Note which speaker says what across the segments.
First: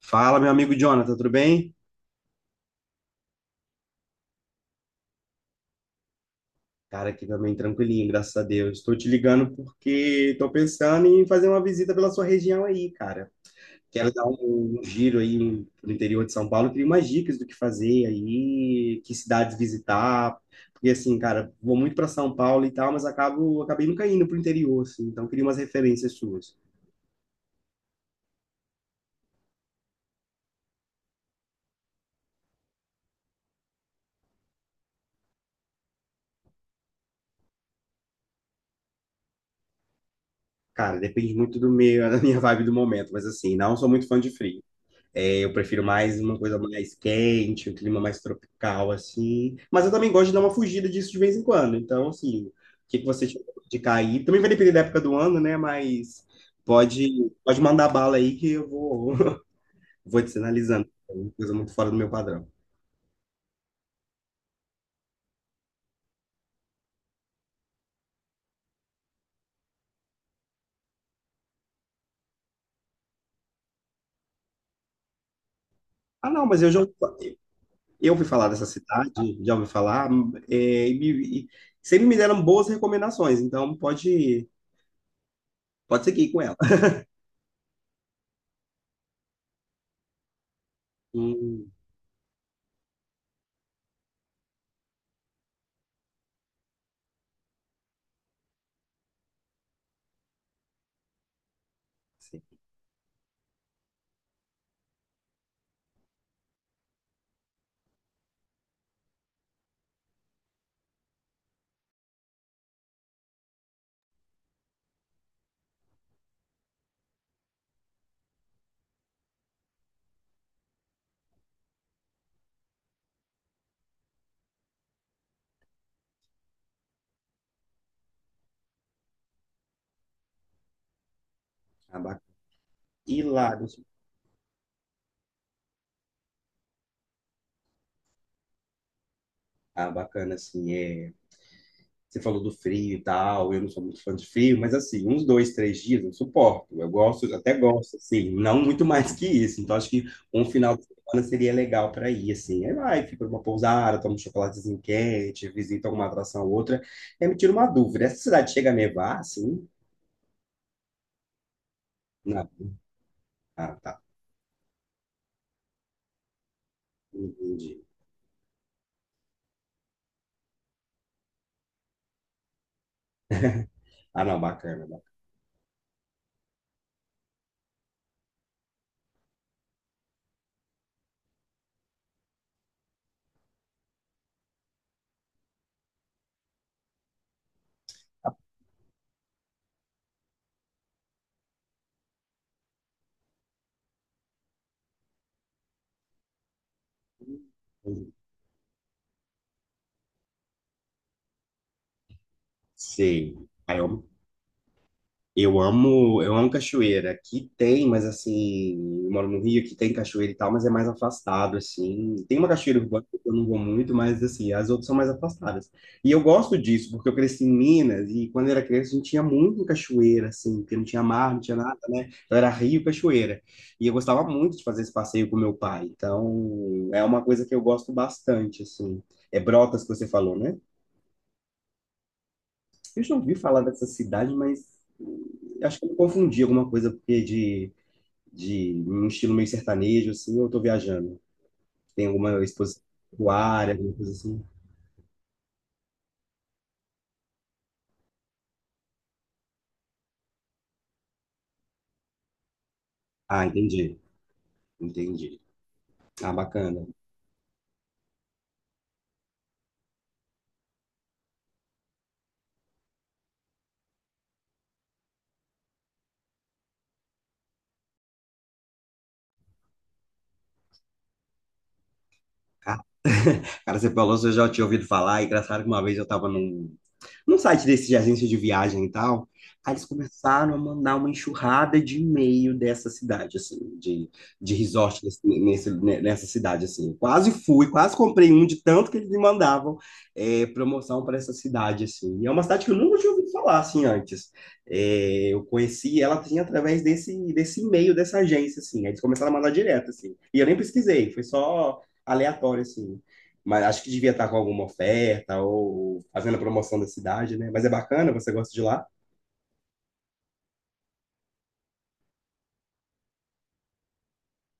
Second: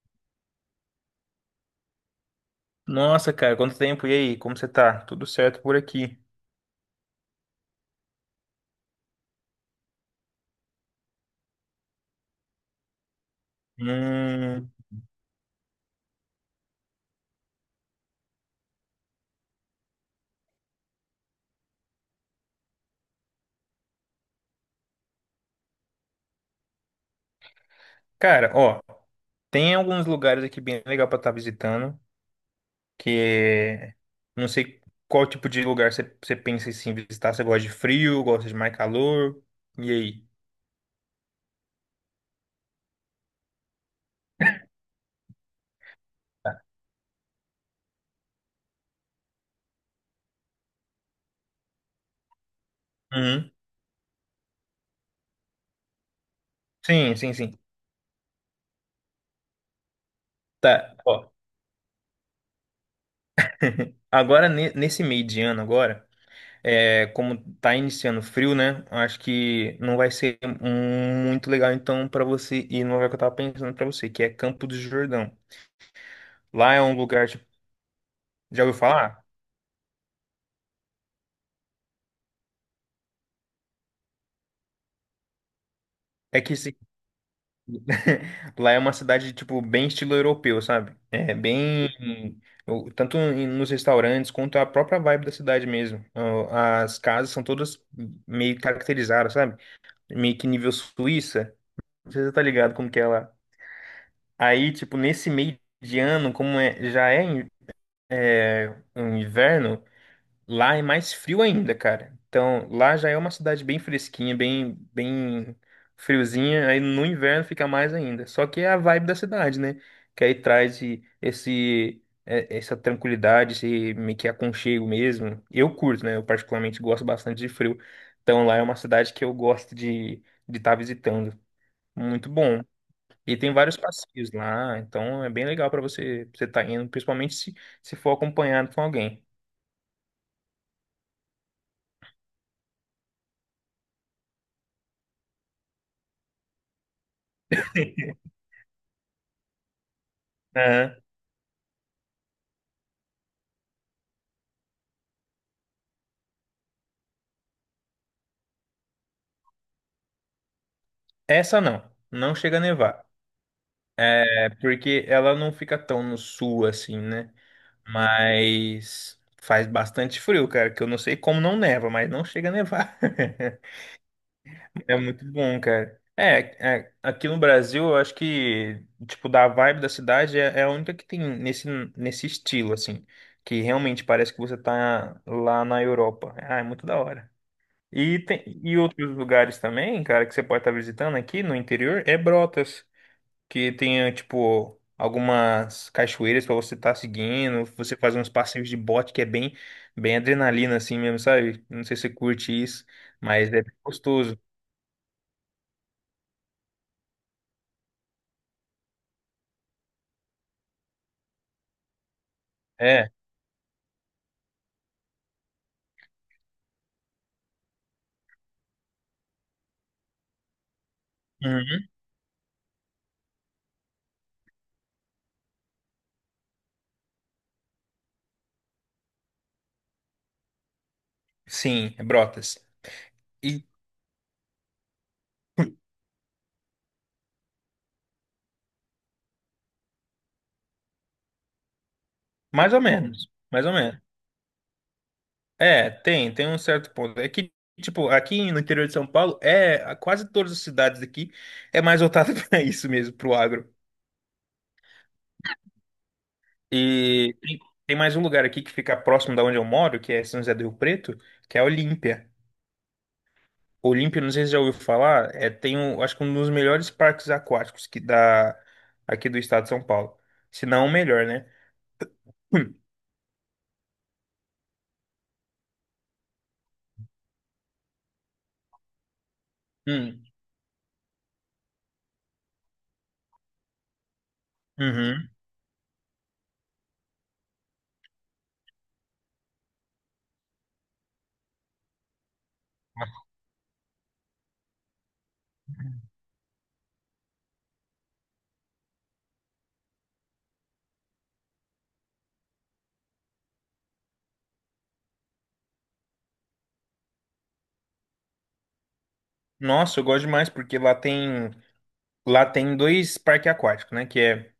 Speaker 1: Fala, meu amigo Jonathan, tudo bem?
Speaker 2: Nossa, cara, quanto tempo? E aí, como você tá? Tudo certo por aqui?
Speaker 1: Cara, aqui também tranquilinho, graças a Deus. Estou te ligando porque estou pensando em fazer uma visita pela sua região aí, cara. Quero dar
Speaker 2: Hum,
Speaker 1: um giro aí no interior de São Paulo, queria umas dicas do que fazer aí, que cidades visitar, porque assim, cara, vou muito para São Paulo e tal, mas acabei nunca indo pro interior, assim, então queria umas referências suas.
Speaker 2: cara, ó, tem alguns lugares aqui bem legal pra estar visitando, que não sei qual tipo de lugar você pensa em sim, visitar. Você gosta de frio, gosta de mais calor? E aí?
Speaker 1: Cara, depende muito do meio, da minha vibe do momento, mas assim, não sou muito fã de frio. É, eu prefiro mais uma coisa mais quente, um clima mais tropical, assim. Mas eu também gosto de dar uma fugida disso de vez em quando. Então, assim, o que que você tiver
Speaker 2: Uhum.
Speaker 1: de cair? Também vai depender da época do ano, né? Mas pode,
Speaker 2: Sim, sim, sim.
Speaker 1: pode mandar bala aí que eu vou, vou te sinalizando.
Speaker 2: Tá,
Speaker 1: É uma
Speaker 2: ó,
Speaker 1: coisa muito fora do meu padrão.
Speaker 2: agora nesse meio de ano agora, é, como tá iniciando frio, né? Acho que não vai ser muito legal então pra você ir no lugar que eu tava pensando pra você, que é Campo do Jordão.
Speaker 1: Ah, não, mas
Speaker 2: Lá é um lugar, tipo,
Speaker 1: eu ouvi falar
Speaker 2: já
Speaker 1: dessa
Speaker 2: ouviu falar?
Speaker 1: cidade, já ouvi falar, e sempre me deram boas recomendações, então pode seguir
Speaker 2: É
Speaker 1: com
Speaker 2: que
Speaker 1: ela.
Speaker 2: se- lá é uma cidade, tipo, bem estilo europeu, sabe? É
Speaker 1: Hum,
Speaker 2: bem. Tanto nos restaurantes quanto a própria vibe da cidade mesmo. Ó, as casas são todas meio caracterizadas, sabe? Meio que nível Suíça. Não sei se você tá
Speaker 1: sim.
Speaker 2: ligado como que é lá. Aí, tipo, nesse meio de ano, como é, já é, é um inverno, lá é mais frio ainda, cara. Então, lá já é uma cidade bem fresquinha, bem, bem friozinha. Aí no inverno fica mais ainda. Só que é a vibe da cidade, né? Que aí traz esse, essa tranquilidade, esse meio que aconchego mesmo. Eu curto, né? Eu particularmente gosto bastante de frio. Então, lá é uma cidade que eu gosto de estar visitando.
Speaker 1: Ah, ba-
Speaker 2: Muito bom.
Speaker 1: E
Speaker 2: E tem
Speaker 1: lá,
Speaker 2: vários
Speaker 1: deixa-
Speaker 2: passeios lá. Então, é bem legal para você estar indo, principalmente se, se for acompanhado com alguém.
Speaker 1: bacana, assim, é. Você falou do frio e tal, eu não sou muito fã de frio, mas assim, uns dois, três dias eu suporto. Eu gosto, até gosto, assim, não muito mais que isso. Então, acho que um final de semana seria legal para ir, assim. Aí vai, fica numa pousada, toma um chocolatezinho quente, visita alguma atração ou outra. Aí me tira uma dúvida: essa cidade chega a nevar, assim?
Speaker 2: Essa não, não
Speaker 1: Não.
Speaker 2: chega a nevar.
Speaker 1: Ah, tá.
Speaker 2: É porque ela não fica tão no sul assim, né?
Speaker 1: Entendi.
Speaker 2: Mas faz bastante frio, cara, que eu não sei como não neva, mas não chega a nevar.
Speaker 1: Ah, não, bacana.
Speaker 2: É
Speaker 1: Bacana.
Speaker 2: muito bom, cara. É, é, aqui no Brasil, eu acho que, tipo, da vibe da cidade é, é a única que tem nesse, nesse estilo, assim, que realmente parece que você tá lá na Europa. Ah, é muito da hora. E, tem, e outros lugares também, cara, que você pode estar visitando aqui no interior é Brotas. Que tenha, tipo, algumas cachoeiras pra você estar seguindo, você fazer uns passeios de bote que é bem, bem adrenalina assim mesmo, sabe? Não sei se você curte isso,
Speaker 1: Sei.
Speaker 2: mas é bem gostoso.
Speaker 1: Eu amo cachoeira. Aqui tem, mas assim, eu moro no Rio, aqui tem cachoeira e tal, mas é mais afastado, assim. Tem uma cachoeira urbana
Speaker 2: É.
Speaker 1: que eu não vou muito, mas assim, as outras são mais afastadas. E eu gosto disso, porque eu cresci em Minas e quando eu era criança a gente tinha muito cachoeira, assim, porque não tinha mar, não tinha nada,
Speaker 2: Uhum.
Speaker 1: né? Então era rio, cachoeira. E eu gostava muito de fazer esse passeio com meu pai. Então, é uma coisa que eu gosto bastante, assim. É Brotas que você falou, né?
Speaker 2: Sim, é Brotas.
Speaker 1: Eu já ouvi falar
Speaker 2: E
Speaker 1: dessa cidade, mas acho que eu confundi alguma coisa porque de um estilo meio sertanejo, assim, eu tô viajando. Tem alguma
Speaker 2: mais
Speaker 1: exposição
Speaker 2: ou menos, mais
Speaker 1: área,
Speaker 2: ou
Speaker 1: alguma
Speaker 2: menos.
Speaker 1: coisa assim.
Speaker 2: É, tem, tem um certo ponto. É que, tipo, aqui no interior de São Paulo, é, a quase todas as cidades aqui é mais voltada para isso mesmo, pro
Speaker 1: Ah,
Speaker 2: agro.
Speaker 1: entendi. Entendi. Ah, bacana.
Speaker 2: E tem mais um lugar aqui que fica próximo da onde eu moro, que é São José do Rio Preto, que é Olímpia. Olímpia, não sei se você já ouviu falar, é, tem um, acho que um dos melhores parques aquáticos que dá aqui do estado de São Paulo. Se não o melhor, né?
Speaker 1: Ah, cara, você falou, se eu já tinha ouvido falar. E engraçado que uma vez eu estava num site desse de agência de viagem e tal. Aí eles
Speaker 2: Hum. Hum.
Speaker 1: começaram a mandar uma enxurrada de e-mail dessa cidade, assim, de resort nesse,
Speaker 2: Uhum.
Speaker 1: nesse- ne- nessa cidade, assim. Eu quase fui, quase comprei um de tanto que eles me mandavam promoção para essa cidade, assim. E é uma cidade que eu nunca tinha ouvido falar, assim, antes. É, eu conheci ela, assim, através desse e-mail dessa agência, assim. Aí eles começaram a mandar direto, assim. E eu nem pesquisei, foi só aleatório, assim mas acho que devia estar com alguma oferta ou fazendo a promoção da cidade, né? Mas é bacana, você gosta de lá?
Speaker 2: Nossa, eu gosto demais porque lá tem dois parques aquáticos, né? Que é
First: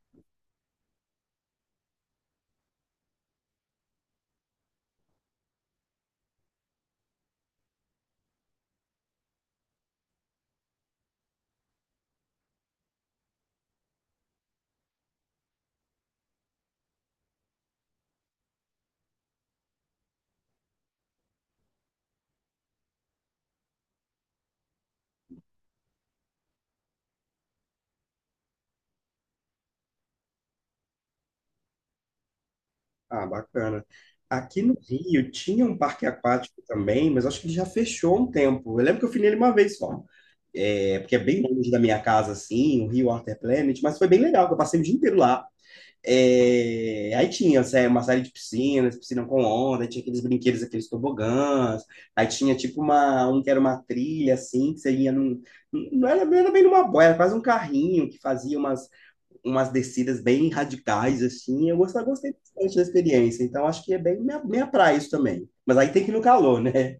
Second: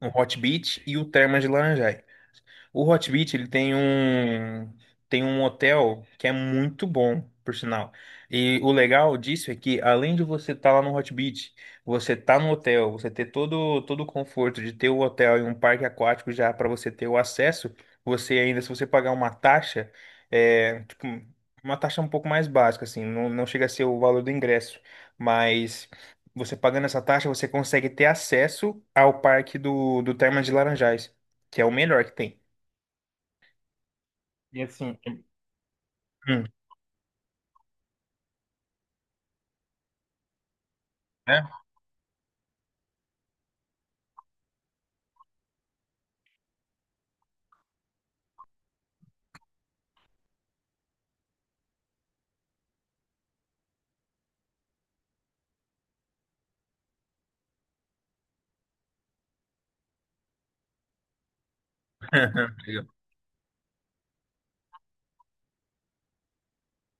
Speaker 2: o Hot Beach e o Termas de Laranjais. O Hot Beach, ele tem tem um hotel que é muito bom, por sinal. E o legal disso é que além de você estar lá no Hot Beach, você tá no hotel, você ter todo o conforto de ter o hotel e um parque aquático já para você ter o acesso, você ainda se você pagar uma taxa, é, tipo, uma taxa um pouco mais básica assim, não, não chega a ser o valor do ingresso, mas você pagando essa taxa, você consegue ter acesso ao parque do Termas de Laranjais, que é o melhor que tem.
Speaker 1: Ah, bacana.
Speaker 2: E
Speaker 1: Aqui no
Speaker 2: assim,
Speaker 1: Rio tinha um parque
Speaker 2: hum,
Speaker 1: aquático também, mas acho que ele já fechou um tempo. Eu lembro que eu fui nele uma vez só. É, porque é bem
Speaker 2: né?
Speaker 1: longe da minha casa, assim, o Rio Water Planet, mas foi bem legal, que eu passei o dia inteiro lá. É, aí tinha uma série de piscinas, piscina com onda, aí tinha aqueles brinquedos, aqueles tobogãs, aí tinha tipo um que era uma trilha assim, que você ia num, não era bem numa boia, era quase um carrinho que fazia umas descidas bem radicais assim, eu gostei, gostei bastante da
Speaker 2: Obrigado.
Speaker 1: experiência, então acho que é bem minha praia isso também, mas aí tem que ir no calor, né?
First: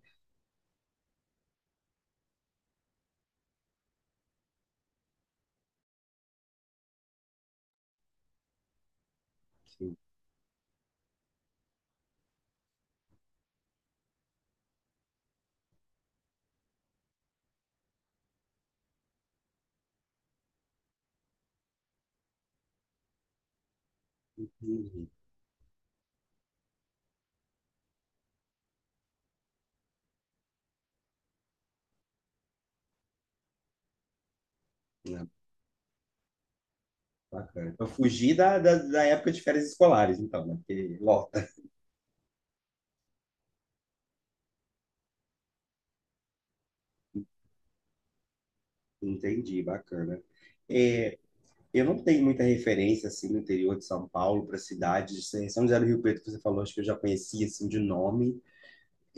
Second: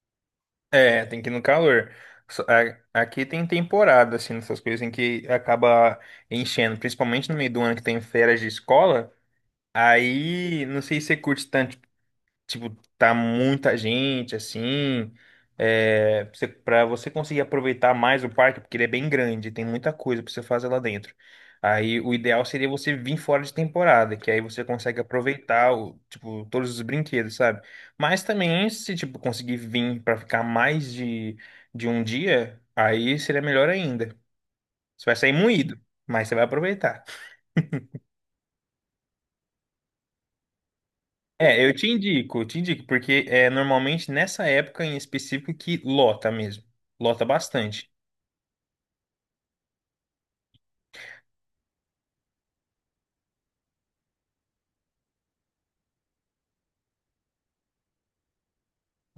Speaker 2: É, tem que ir no calor. Aqui tem temporada, assim, nessas coisas em que acaba enchendo, principalmente no meio do ano que tem férias de escola. Aí, não sei se você curte tanto, tipo, tá muita gente, assim, é, você, pra você conseguir aproveitar mais o parque, porque ele é bem grande, tem muita coisa pra você fazer lá dentro. Aí o ideal seria você vir fora de temporada, que aí você consegue
Speaker 1: Uhum.
Speaker 2: aproveitar o, tipo, todos os brinquedos, sabe? Mas também, se tipo, conseguir vir pra ficar mais de um dia, aí seria melhor ainda. Você vai
Speaker 1: É,
Speaker 2: sair moído, mas você vai aproveitar.
Speaker 1: bacana. Para fugir da época de férias escolares, então, né? Porque lota.
Speaker 2: É, eu te indico, porque é normalmente nessa época em específico que lota mesmo. Lota bastante.
Speaker 1: Entendi, bacana. É, eu não tenho muita referência assim no interior de São Paulo para cidades. São José do Rio Preto que você falou, acho que eu já conhecia assim de nome.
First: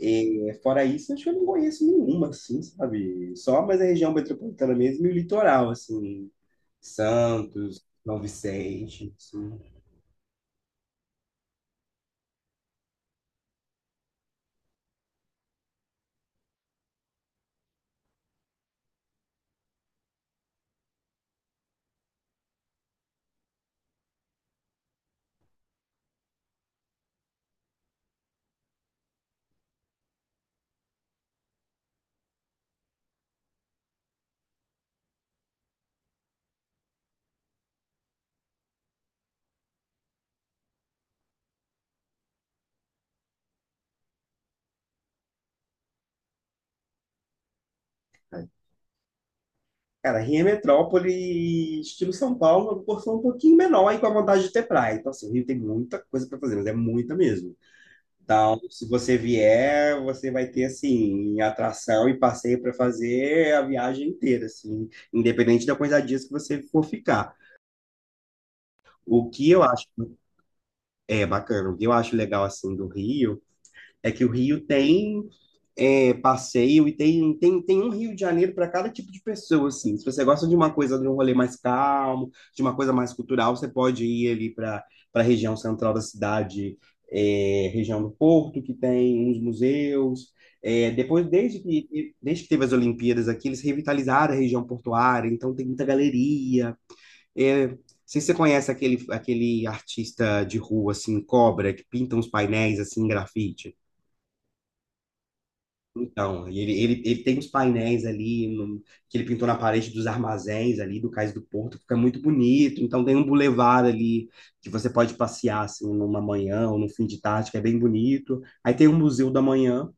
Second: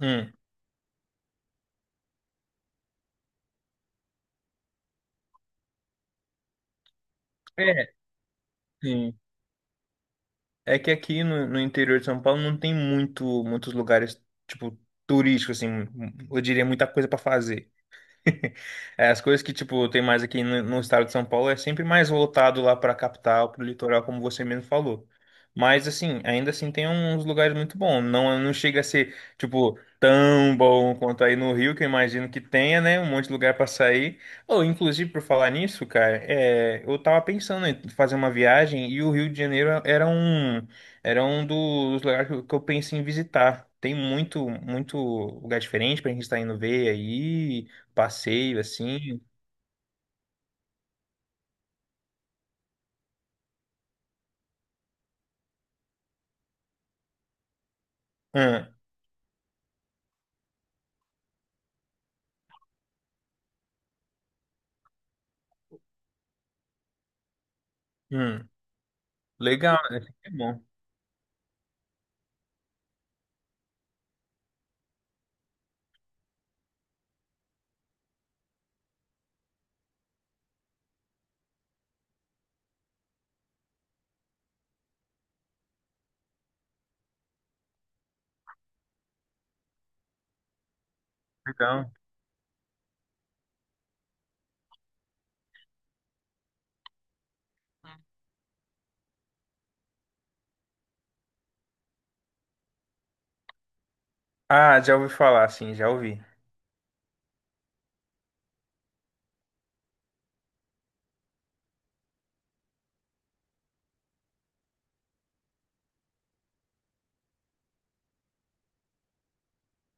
Speaker 2: Hum.
Speaker 1: fora isso, acho que eu não conheço nenhuma assim, sabe? Só mais a região metropolitana mesmo e o litoral assim, Santos,
Speaker 2: É,
Speaker 1: São Vicente,
Speaker 2: sim.
Speaker 1: assim.
Speaker 2: É que aqui no interior de São Paulo não tem muito, muitos lugares, tipo, turísticos, assim, eu diria muita coisa pra fazer. É, as coisas que, tipo, tem mais aqui no estado de São Paulo é sempre mais voltado lá para a capital, para o litoral, como você mesmo falou. Mas, assim, ainda assim tem uns lugares muito bons. Não, não chega a ser, tipo, tão bom quanto aí no Rio, que eu imagino que tenha, né? Um monte de lugar para sair. Ou, inclusive, por falar nisso, cara, é, eu tava pensando em fazer uma viagem e o Rio de Janeiro era um dos lugares que eu pensei em visitar. Tem muito, muito lugar diferente pra gente estar indo ver aí passeio assim.
Speaker 1: Cara, Rio é metrópole, estilo São Paulo, uma porção um pouquinho menor e com a vontade de ter praia. Então, assim, o Rio tem muita coisa para fazer, mas é muita mesmo. Então,
Speaker 2: Hum,
Speaker 1: se você vier, você vai ter assim atração e passeio para fazer a viagem inteira, assim, independente da quantidade de dias que você for ficar.
Speaker 2: hum.
Speaker 1: O que eu
Speaker 2: Legal,
Speaker 1: acho
Speaker 2: né? É bom,
Speaker 1: é bacana, o que eu acho legal assim do Rio é que o Rio tem passeio e tem um Rio de Janeiro para cada tipo de pessoa, assim. Se você gosta de uma coisa, de um rolê mais calmo, de uma coisa mais cultural, você pode ir ali para a região central da cidade, é, região do Porto, que tem uns museus. É, depois,
Speaker 2: legal.
Speaker 1: desde que teve as Olimpíadas aqui, eles revitalizaram a região portuária, então tem muita galeria. É, não sei se você conhece aquele artista de rua, assim, Cobra, que pinta uns painéis, assim, em grafite.
Speaker 2: Ah, já ouvi falar, sim, já ouvi.
Speaker 1: Então, e ele tem uns painéis ali que ele pintou na parede dos armazéns ali do Cais do Porto, que fica muito bonito. Então tem um bulevar ali que você pode passear assim numa manhã ou num fim de tarde, que é bem bonito. Aí tem o Museu da Manhã,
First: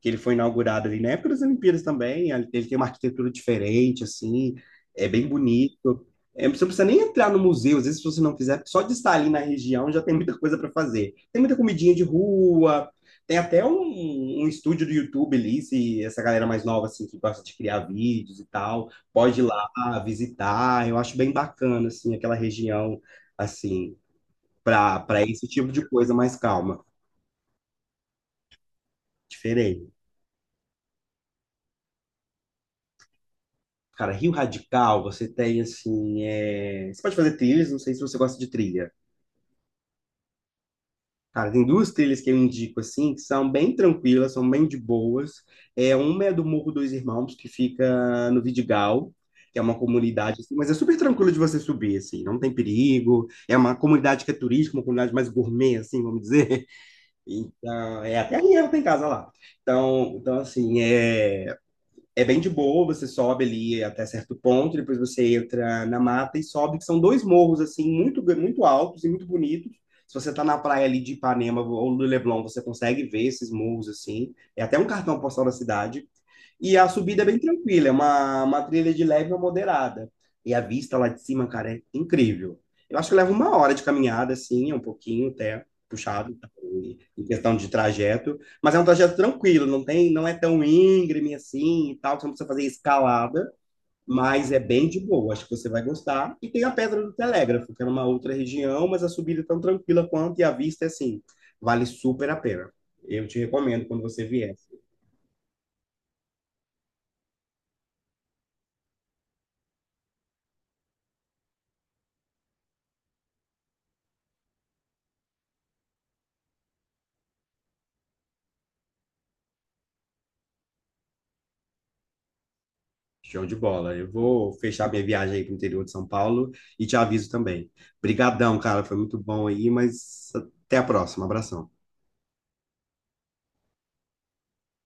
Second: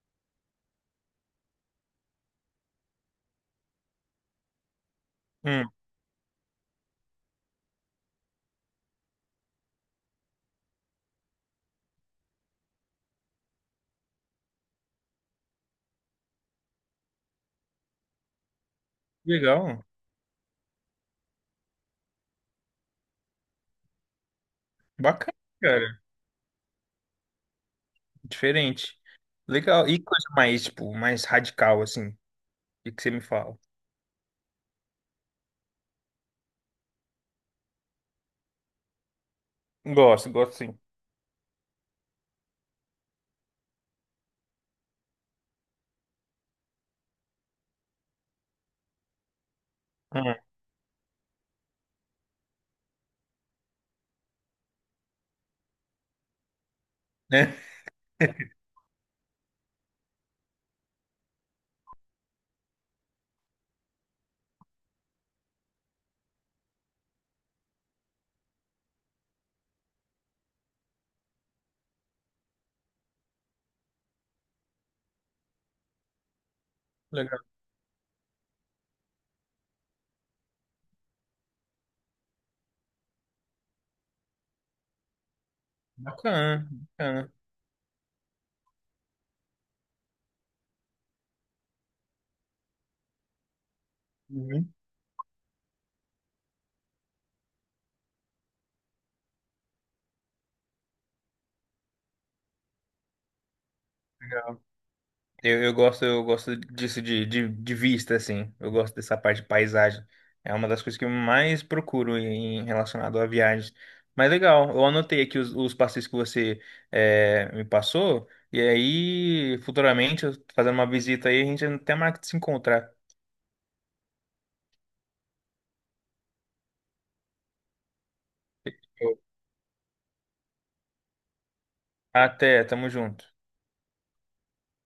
Speaker 1: que ele foi inaugurado ali na época das Olimpíadas também. Ele tem uma arquitetura diferente assim, é bem
Speaker 2: Hum,
Speaker 1: bonito. É, você não precisa nem entrar no museu, às vezes se você não quiser, só de estar ali na região já tem muita coisa para fazer. Tem muita comidinha de rua, tem até um estúdio do YouTube ali, se essa galera mais nova, assim, que gosta de criar vídeos e tal, pode ir lá
Speaker 2: legal,
Speaker 1: visitar. Eu acho bem bacana, assim, aquela região, assim, para
Speaker 2: bacana,
Speaker 1: esse tipo de
Speaker 2: cara,
Speaker 1: coisa mais calma,
Speaker 2: diferente. Legal,
Speaker 1: diferente.
Speaker 2: e coisa mais, tipo, mais radical, assim, o que você me fala?
Speaker 1: Cara, Rio Radical, você tem, assim, você pode fazer trilhas, não sei se você gosta de trilha.
Speaker 2: Gosto, gosto sim.
Speaker 1: Cara, tem duas trilhas que eu indico assim, que são bem tranquilas, são bem de boas. É, uma é do Morro dos Irmãos, que fica no Vidigal, que é uma
Speaker 2: Hum,
Speaker 1: comunidade assim, mas é super tranquilo de você subir assim, não tem perigo. É uma comunidade que é turística, uma comunidade mais gourmet assim, vamos dizer.
Speaker 2: né?
Speaker 1: Então, é até a minha tem casa lá. Então, assim, é bem de boa, você sobe ali até certo ponto, depois você entra na mata e sobe, que são dois morros, assim, muito, muito altos e muito bonitos. Se você tá na praia ali de Ipanema ou do Leblon, você consegue ver esses morros, assim. É até um cartão postal da cidade. E a subida é bem
Speaker 2: Legal,
Speaker 1: tranquila, é uma trilha de leve a moderada. E a vista lá de cima, cara, é incrível. Eu acho que leva uma hora de caminhada, assim, um pouquinho até puxado, tá,
Speaker 2: bacana,
Speaker 1: em
Speaker 2: bacana.
Speaker 1: questão de trajeto. Mas é um trajeto tranquilo, não tem, não é tão íngreme assim e tal, você não precisa fazer escalada, mas é
Speaker 2: Muito
Speaker 1: bem de boa, acho que você vai gostar. E tem a Pedra do Telégrafo, que é numa outra região, mas a subida é tão tranquila quanto e a vista é assim, vale super a pena. Eu te recomendo quando você vier.
Speaker 2: legal. Eu gosto, eu gosto disso de vista, assim. Eu gosto dessa parte de paisagem. É uma das coisas que eu mais procuro em relacionado a viagens. Mas legal, eu anotei aqui os passeios que você eh, me passou. E aí, futuramente, eu fazendo uma visita aí, a gente até marca de se encontrar.
Speaker 1: Show de bola. Eu vou fechar minha viagem aí pro interior de São Paulo e te aviso também. Brigadão, cara, foi muito bom aí, mas até a próxima. Abração.
Speaker 2: Até, tamo junto.